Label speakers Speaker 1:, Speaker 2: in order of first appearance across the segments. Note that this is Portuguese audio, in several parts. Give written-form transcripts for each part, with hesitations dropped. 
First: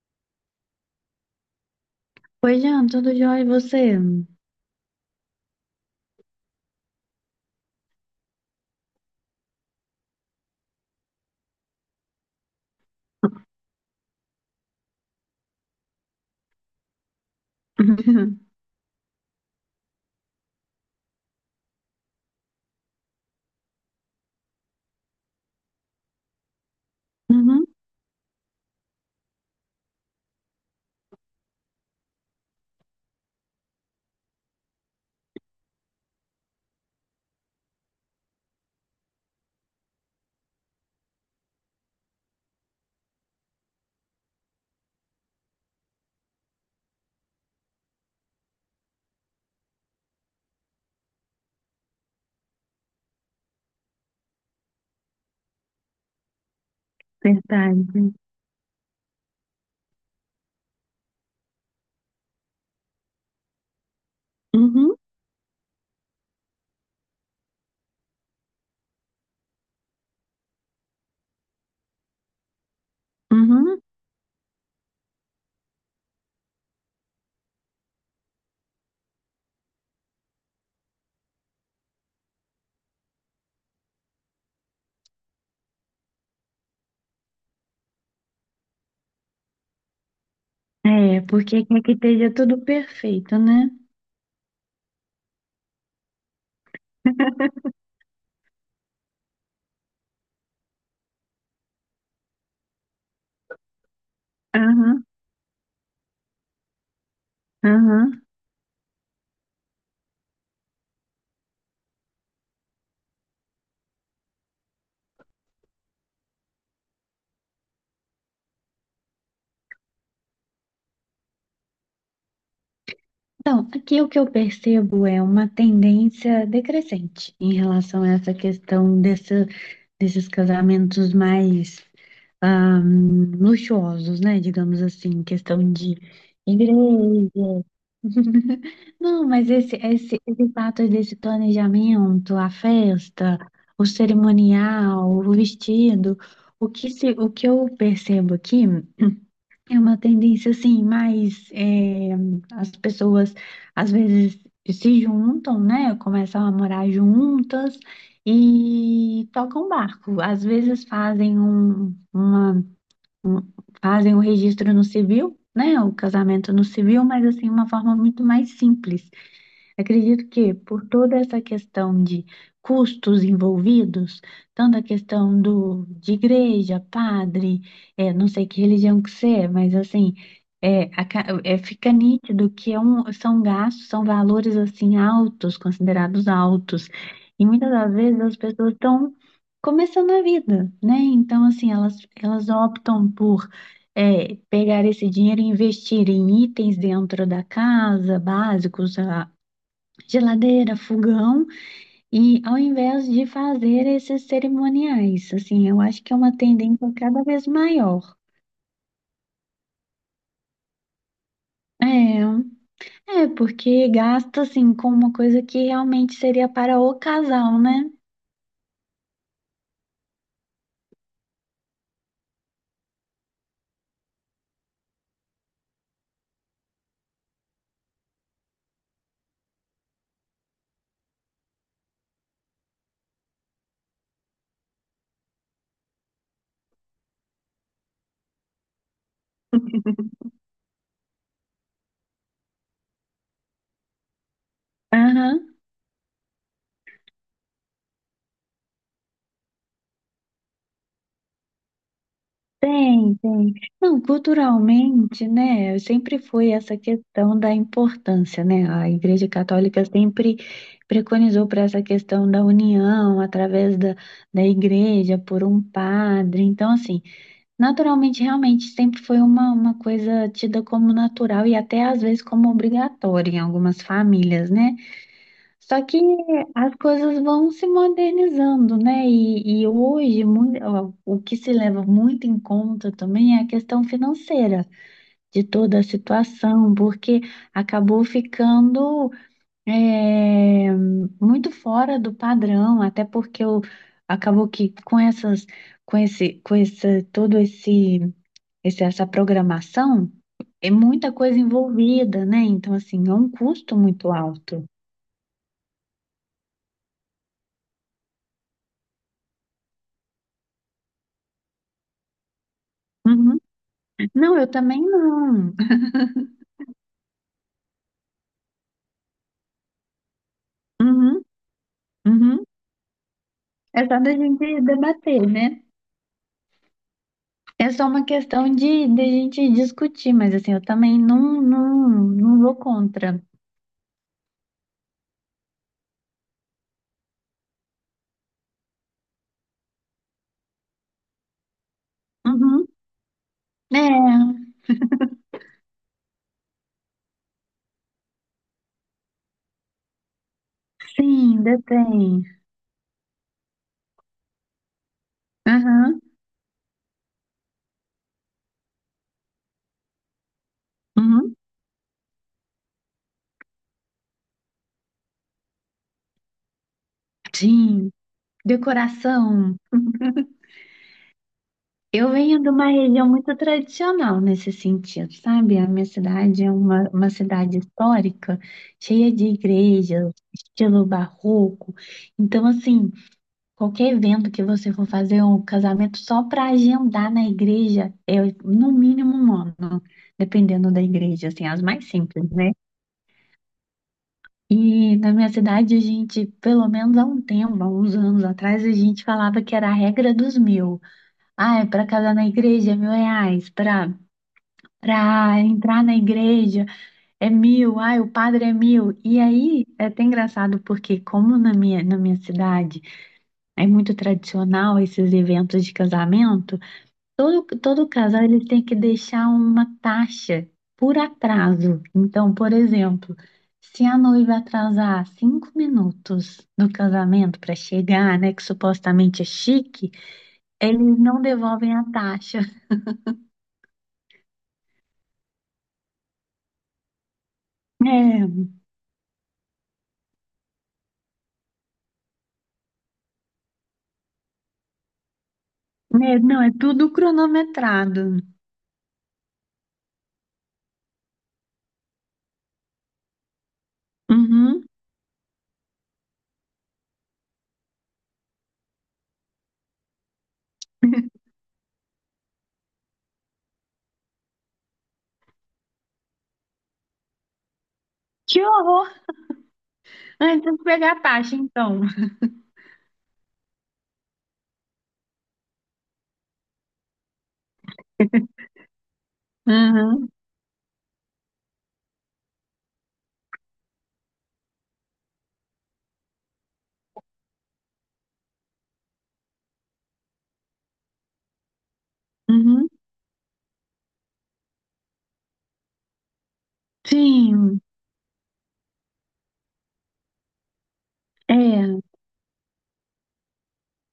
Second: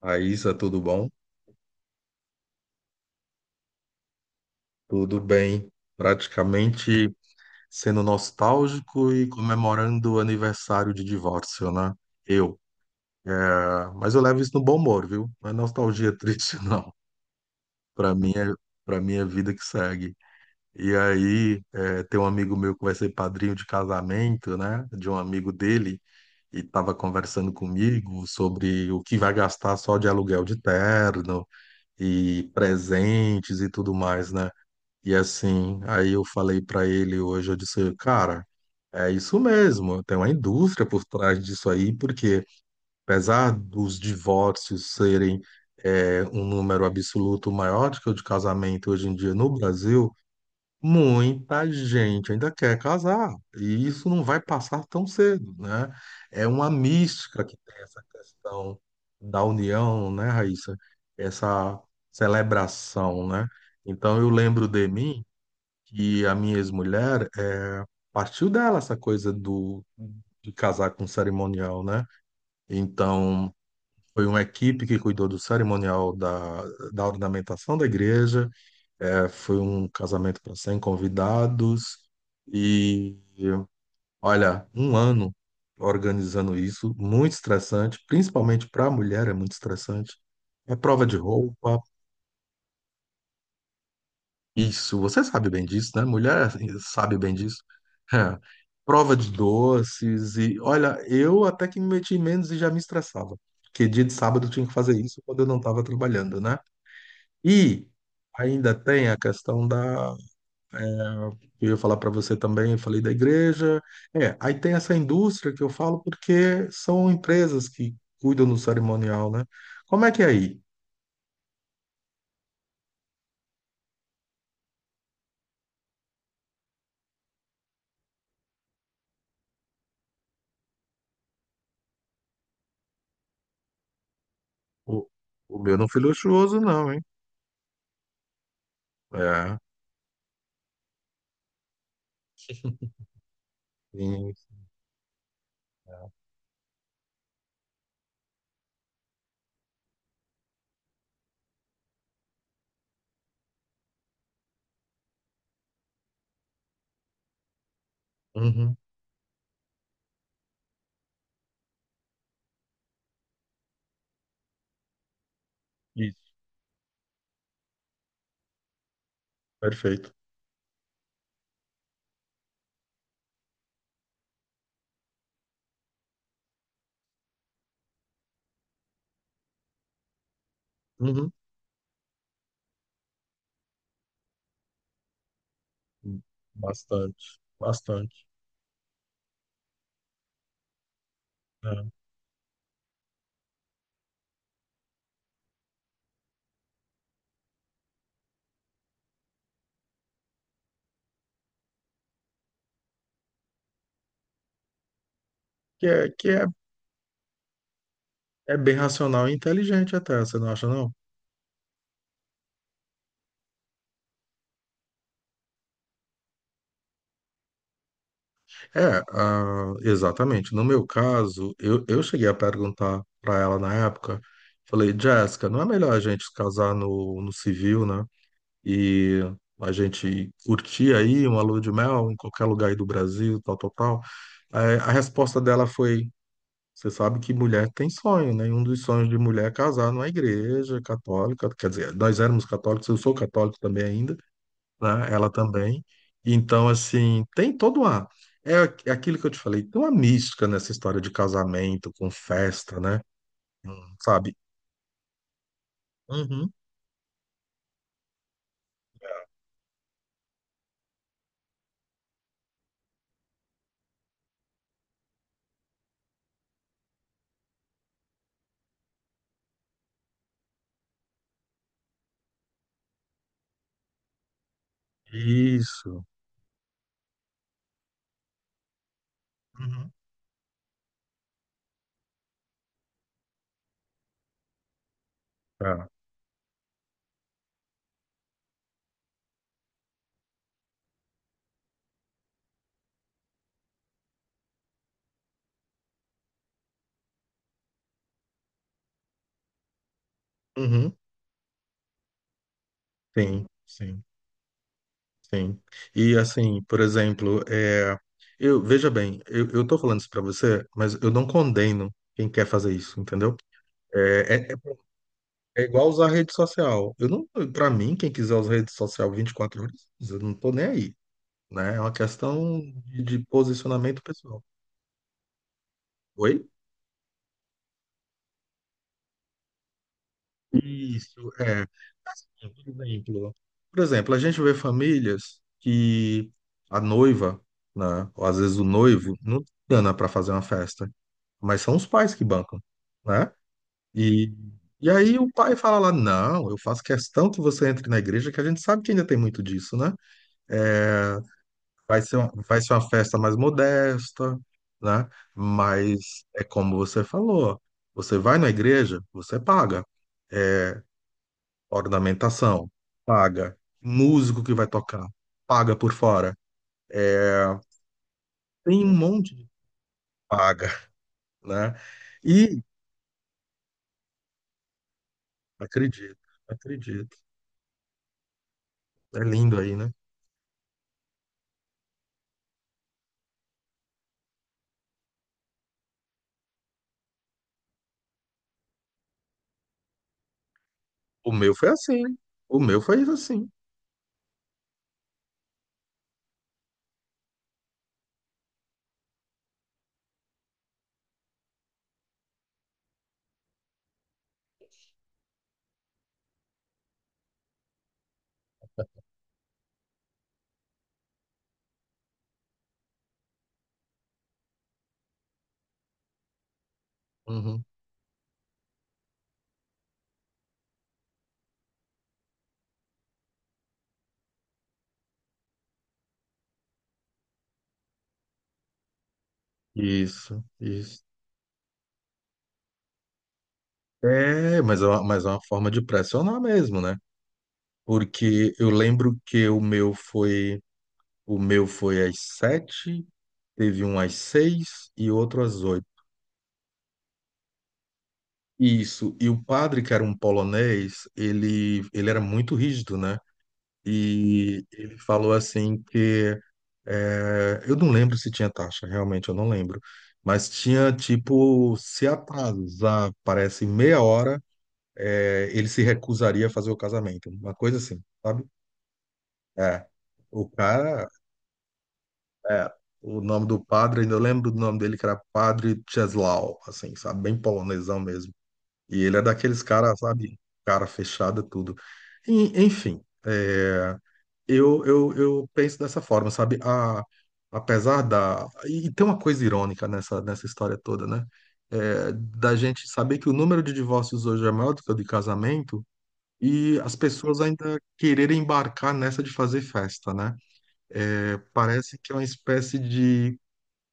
Speaker 1: Raíssa, tudo bom?
Speaker 2: Oi, Jean, tudo jóia e você?
Speaker 1: Tudo bem. Praticamente sendo nostálgico e comemorando o aniversário de divórcio, né? Eu. Ah, mas eu levo isso no bom humor, viu? Não é nostalgia triste, não. Para mim é, para mim é vida que segue. E aí, tem um amigo meu que vai ser padrinho de casamento, né? De um amigo dele, e estava conversando
Speaker 2: Uhum,
Speaker 1: comigo sobre o que vai gastar só de aluguel de terno e presentes e tudo mais, né? E assim, aí eu falei pra ele hoje, eu disse, cara, é isso mesmo, tem uma indústria por trás disso aí, porque apesar dos divórcios serem um número absoluto maior do que o de casamento hoje em dia no Brasil, muita gente ainda quer casar, e isso não vai passar tão cedo, né? É uma mística que tem essa
Speaker 2: verdade.
Speaker 1: questão da união, né, Raíssa? Essa celebração, né? Então eu lembro de
Speaker 2: Uhum,
Speaker 1: mim que a minha ex-mulher partiu dela essa coisa do de casar com cerimonial, né? Então
Speaker 2: uhum.
Speaker 1: foi uma equipe que cuidou do cerimonial da, da ornamentação da igreja, é, foi um casamento para 100 convidados e olha, um ano organizando isso, muito estressante, principalmente para a mulher é muito estressante. É prova de
Speaker 2: É, porque
Speaker 1: roupa.
Speaker 2: quer que esteja tudo perfeito, né?
Speaker 1: Isso, você sabe bem disso, né? Mulher assim, sabe bem disso. É. Prova de doces e olha, eu até que me meti menos e já me estressava, porque dia de sábado eu tinha que fazer
Speaker 2: Aham,
Speaker 1: isso quando eu não estava trabalhando, né? E
Speaker 2: aham.
Speaker 1: ainda tem a questão da, eu ia falar para você também, eu falei da igreja. É, aí tem essa indústria que eu falo porque são empresas que cuidam do cerimonial, né? Como é que é aí?
Speaker 2: Então, aqui o que eu percebo é uma tendência decrescente em relação a essa questão desses casamentos mais ah, luxuosos, né? Digamos
Speaker 1: O,
Speaker 2: assim,
Speaker 1: o
Speaker 2: questão
Speaker 1: meu não
Speaker 2: de
Speaker 1: foi luxuoso,
Speaker 2: igreja.
Speaker 1: não, hein?
Speaker 2: Não, mas
Speaker 1: É.
Speaker 2: esse fato desse planejamento, a festa, o
Speaker 1: Sim.
Speaker 2: cerimonial, o vestido, o que, se, o que eu percebo aqui é uma tendência assim, mais as pessoas às vezes se juntam, né? Começam a morar juntas
Speaker 1: Uhum.
Speaker 2: e tocam barco. Às vezes fazem o registro no civil, né? O
Speaker 1: Isso.
Speaker 2: casamento no civil, mas assim, uma forma muito mais simples.
Speaker 1: Perfeito.
Speaker 2: Acredito que por toda essa questão de custos envolvidos, tanto a questão de igreja, padre, é, não sei que religião que você é, mas assim, é,
Speaker 1: Uhum.
Speaker 2: fica nítido que é um, são gastos, são valores assim altos, considerados altos.
Speaker 1: Bastante,
Speaker 2: E muitas das
Speaker 1: bastante.
Speaker 2: vezes as pessoas estão começando a vida, né? Então, assim,
Speaker 1: É.
Speaker 2: elas optam por pegar esse dinheiro e investir em itens dentro da casa, básicos, a geladeira, fogão, e ao invés de fazer esses cerimoniais, assim, eu
Speaker 1: Que
Speaker 2: acho
Speaker 1: é,
Speaker 2: que é
Speaker 1: que
Speaker 2: uma
Speaker 1: é,
Speaker 2: tendência cada vez maior.
Speaker 1: é bem racional e inteligente até, você não acha, não?
Speaker 2: É, é porque gasta assim com uma coisa que realmente seria para o casal, né?
Speaker 1: É, ah, exatamente. No meu caso, eu, cheguei a perguntar para ela na época, falei, Jéssica, não é melhor a gente se casar no, no civil, né? E a gente curtir aí uma lua de mel em qualquer lugar aí do Brasil, tal, tal, tal. Aí a resposta dela foi, você sabe que mulher tem sonho, né? E um dos sonhos de mulher é casar numa igreja católica. Quer dizer, nós éramos católicos, eu sou católico também ainda, né? Ela
Speaker 2: Aham.
Speaker 1: também. Então, assim, tem todo uma. É é aquilo que eu te falei, tem uma mística nessa história de casamento, com festa, né?
Speaker 2: Tem, tem. Não,
Speaker 1: Sabe?
Speaker 2: culturalmente, né, sempre foi
Speaker 1: Uhum.
Speaker 2: essa questão da importância, né? A Igreja Católica sempre preconizou para essa questão da união através da, da igreja por um padre. Então, assim, naturalmente, realmente, sempre foi uma coisa tida como natural e até às vezes como obrigatória em algumas famílias, né? Só que
Speaker 1: Isso.
Speaker 2: as coisas vão se modernizando, né? E
Speaker 1: Uhum.
Speaker 2: hoje, mui- ó, o que se leva muito em conta também é a questão financeira de toda a
Speaker 1: Tá.
Speaker 2: situação, porque acabou ficando, é, muito fora do padrão, até porque o- acabou que com essas, todo esse essa programação, é
Speaker 1: Uhum.
Speaker 2: muita coisa envolvida, né? Então, assim, é um
Speaker 1: Sim,
Speaker 2: custo
Speaker 1: sim,
Speaker 2: muito alto.
Speaker 1: sim. E, assim, por exemplo, é... eu, veja bem, eu, tô falando isso pra você, mas eu não condeno quem quer fazer isso, entendeu?
Speaker 2: Uhum. Não, eu
Speaker 1: É, é-
Speaker 2: também não.
Speaker 1: é igual usar rede social. Eu não, para mim, quem quiser usar rede social 24 horas, eu não tô nem aí,
Speaker 2: Uhum,
Speaker 1: né? É uma
Speaker 2: uhum.
Speaker 1: questão de
Speaker 2: É só
Speaker 1: posicionamento
Speaker 2: da
Speaker 1: pessoal.
Speaker 2: gente debater, né?
Speaker 1: Oi?
Speaker 2: É só uma questão de gente discutir, mas assim, eu também
Speaker 1: Isso,
Speaker 2: não,
Speaker 1: é.
Speaker 2: não,
Speaker 1: Assim,
Speaker 2: não vou
Speaker 1: por
Speaker 2: contra.
Speaker 1: exemplo, a gente vê famílias que a noiva, né, ou às vezes o noivo, não tem grana para fazer uma festa, mas são os pais que bancam,
Speaker 2: Uhum.
Speaker 1: né? E,
Speaker 2: É,
Speaker 1: aí o pai fala lá, não, eu faço questão que você entre na igreja, que a gente sabe que ainda tem muito disso, né? É,
Speaker 2: sim,
Speaker 1: vai ser,
Speaker 2: detém.
Speaker 1: vai ser uma festa mais modesta, né?
Speaker 2: Aham,
Speaker 1: Mas é como você falou, você vai na igreja, você paga. É,
Speaker 2: uhum.
Speaker 1: ornamentação, paga. Músico que vai tocar, paga por fora. É,
Speaker 2: Sim,
Speaker 1: tem um monte de
Speaker 2: decoração.
Speaker 1: paga, né?
Speaker 2: Eu venho de
Speaker 1: E
Speaker 2: uma região muito tradicional nesse sentido, sabe? A minha
Speaker 1: acredito,
Speaker 2: cidade é uma
Speaker 1: acredito.
Speaker 2: cidade histórica, cheia
Speaker 1: É
Speaker 2: de
Speaker 1: lindo aí, né?
Speaker 2: igrejas, estilo barroco. Então, assim, qualquer evento que você for fazer, um casamento só para agendar na igreja, é no mínimo um ano, dependendo da igreja,
Speaker 1: O
Speaker 2: assim,
Speaker 1: meu
Speaker 2: as
Speaker 1: foi
Speaker 2: mais
Speaker 1: assim.
Speaker 2: simples, né?
Speaker 1: O meu foi assim.
Speaker 2: E na minha cidade, a gente, pelo menos há um tempo, há uns anos atrás, a gente falava que era a regra dos mil. Ah, é para casar na igreja, R$ 1.000. Para entrar na igreja é mil, ai, o padre é mil. E aí é até engraçado porque como na minha cidade é muito tradicional esses eventos de casamento, todo,
Speaker 1: Uhum.
Speaker 2: todo casal ele tem que deixar uma taxa por atraso. Então, por exemplo, se a noiva atrasar 5 minutos no casamento para chegar, né, que supostamente é chique,
Speaker 1: Isso,
Speaker 2: eles
Speaker 1: isso.
Speaker 2: não devolvem a taxa.
Speaker 1: É, mas é uma forma de pressionar mesmo, né?
Speaker 2: É,
Speaker 1: Porque eu lembro que o meu foi às sete, teve um às seis e outro às oito.
Speaker 2: né, não, é tudo cronometrado.
Speaker 1: Isso. E o padre, que era um polonês, ele era muito rígido, né?
Speaker 2: Uhum.
Speaker 1: E ele falou assim que é, eu não lembro se tinha taxa, realmente eu não lembro. Mas tinha tipo, se atrasar, parece meia hora, é, ele se recusaria a fazer o casamento, uma coisa assim, sabe?
Speaker 2: Que horror!
Speaker 1: É. O
Speaker 2: Antes de pegar a
Speaker 1: cara
Speaker 2: taxa, então.
Speaker 1: É, o nome do padre, ainda eu lembro do nome dele, que era Padre Czesław, assim, sabe? Bem polonesão mesmo. E ele é daqueles caras,
Speaker 2: Uhum.
Speaker 1: sabe? Cara fechada, tudo. E, enfim, é, eu, penso dessa forma, sabe? A, apesar da... E, e tem uma coisa irônica nessa, nessa história toda, né? É, da
Speaker 2: Uhum.
Speaker 1: gente saber que o número de divórcios hoje é maior do que o de casamento e as pessoas
Speaker 2: Sim,
Speaker 1: ainda quererem embarcar nessa de fazer festa, né? É,
Speaker 2: é,
Speaker 1: parece que é uma espécie de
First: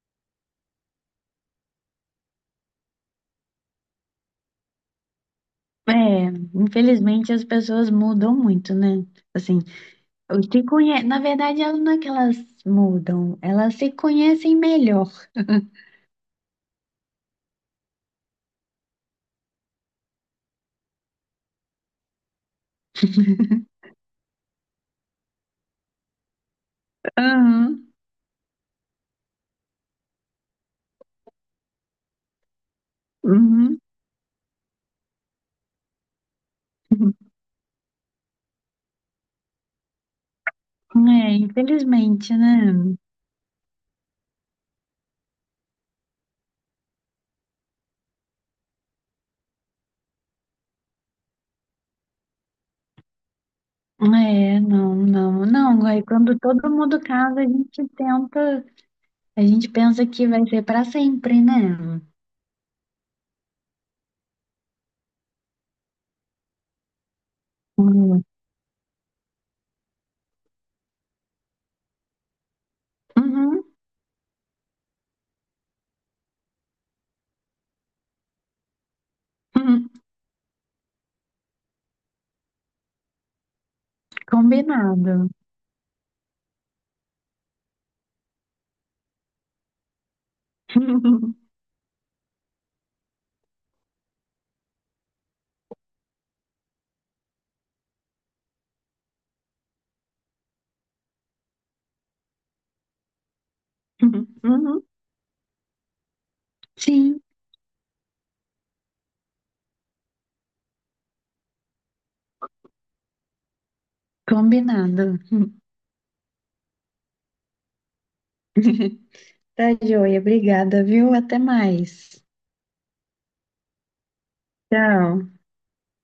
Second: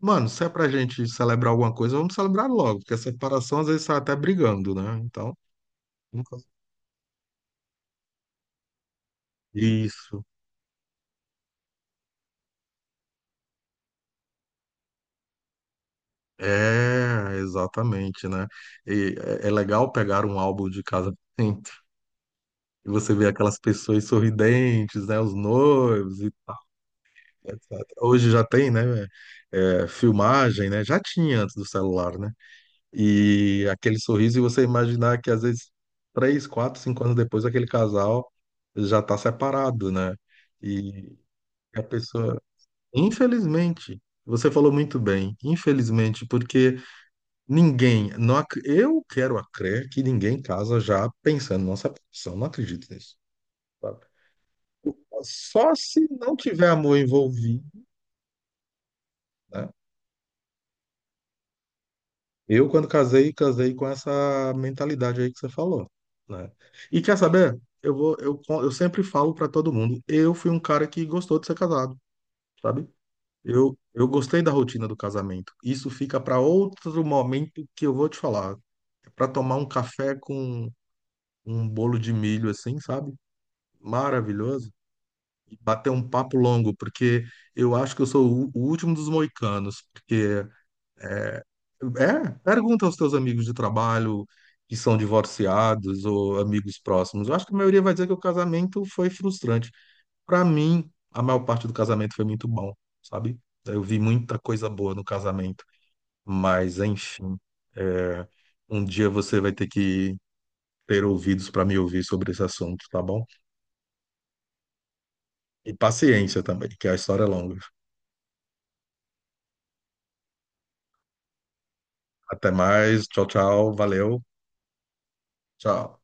Speaker 1: Mano, se é pra gente celebrar alguma coisa, vamos celebrar logo, porque a separação às vezes sai até brigando, né? Então,
Speaker 2: é.
Speaker 1: nunca-
Speaker 2: Infelizmente as pessoas mudam muito, né? Assim,
Speaker 1: isso.
Speaker 2: o que conhe... na verdade, elas não é que elas mudam, elas se conhecem melhor.
Speaker 1: É, exatamente, né? E é legal pegar um álbum de casamento e você vê aquelas pessoas sorridentes, né? Os noivos e tal, etc.
Speaker 2: Uhum.
Speaker 1: Hoje já tem, né? É, filmagem, né? Já tinha antes do celular, né? E
Speaker 2: Uhum.
Speaker 1: aquele sorriso, e você imaginar que às vezes três, quatro, cinco anos depois aquele casal já está separado, né? E
Speaker 2: É,
Speaker 1: a
Speaker 2: infelizmente,
Speaker 1: pessoa,
Speaker 2: né?
Speaker 1: infelizmente, você falou muito bem, infelizmente, porque ninguém, não, eu quero a crer que ninguém casa já pensando na separação, não acredito nisso. Sabe?
Speaker 2: É, não, não,
Speaker 1: Só
Speaker 2: não. Aí
Speaker 1: se não
Speaker 2: quando
Speaker 1: tiver
Speaker 2: todo
Speaker 1: amor
Speaker 2: mundo casa, a
Speaker 1: envolvido.
Speaker 2: gente tenta, a gente
Speaker 1: Né?
Speaker 2: pensa que vai ser para sempre, né?
Speaker 1: Eu, quando casei, casei com essa mentalidade aí que você falou, né? E quer saber? Eu vou,
Speaker 2: Uhum.
Speaker 1: eu, sempre falo pra todo mundo, eu fui um cara que gostou de ser casado, sabe? Eu, gostei da rotina do casamento. Isso fica pra outro momento que eu vou te falar, é. Pra tomar um
Speaker 2: Uhum.
Speaker 1: café com um bolo de milho assim, sabe? Maravilhoso.
Speaker 2: Combinado.
Speaker 1: E bater um papo longo, porque eu acho que eu sou o último dos moicanos, porque é, pergunta aos teus amigos de trabalho que são divorciados ou amigos próximos. Eu acho que a maioria vai dizer que o casamento foi frustrante. Para mim, a maior parte do casamento foi muito bom, sabe? Eu vi muita coisa
Speaker 2: Uhum.
Speaker 1: boa no casamento. Mas,
Speaker 2: Sim,
Speaker 1: enfim, é, um dia você vai ter que ter ouvidos para me ouvir sobre esse assunto, tá bom?
Speaker 2: combinado.
Speaker 1: E paciência também, que a história é longa.
Speaker 2: Tá joia, obrigada, viu? Até mais.
Speaker 1: Até mais, tchau, tchau, valeu,
Speaker 2: Tchau.
Speaker 1: tchau.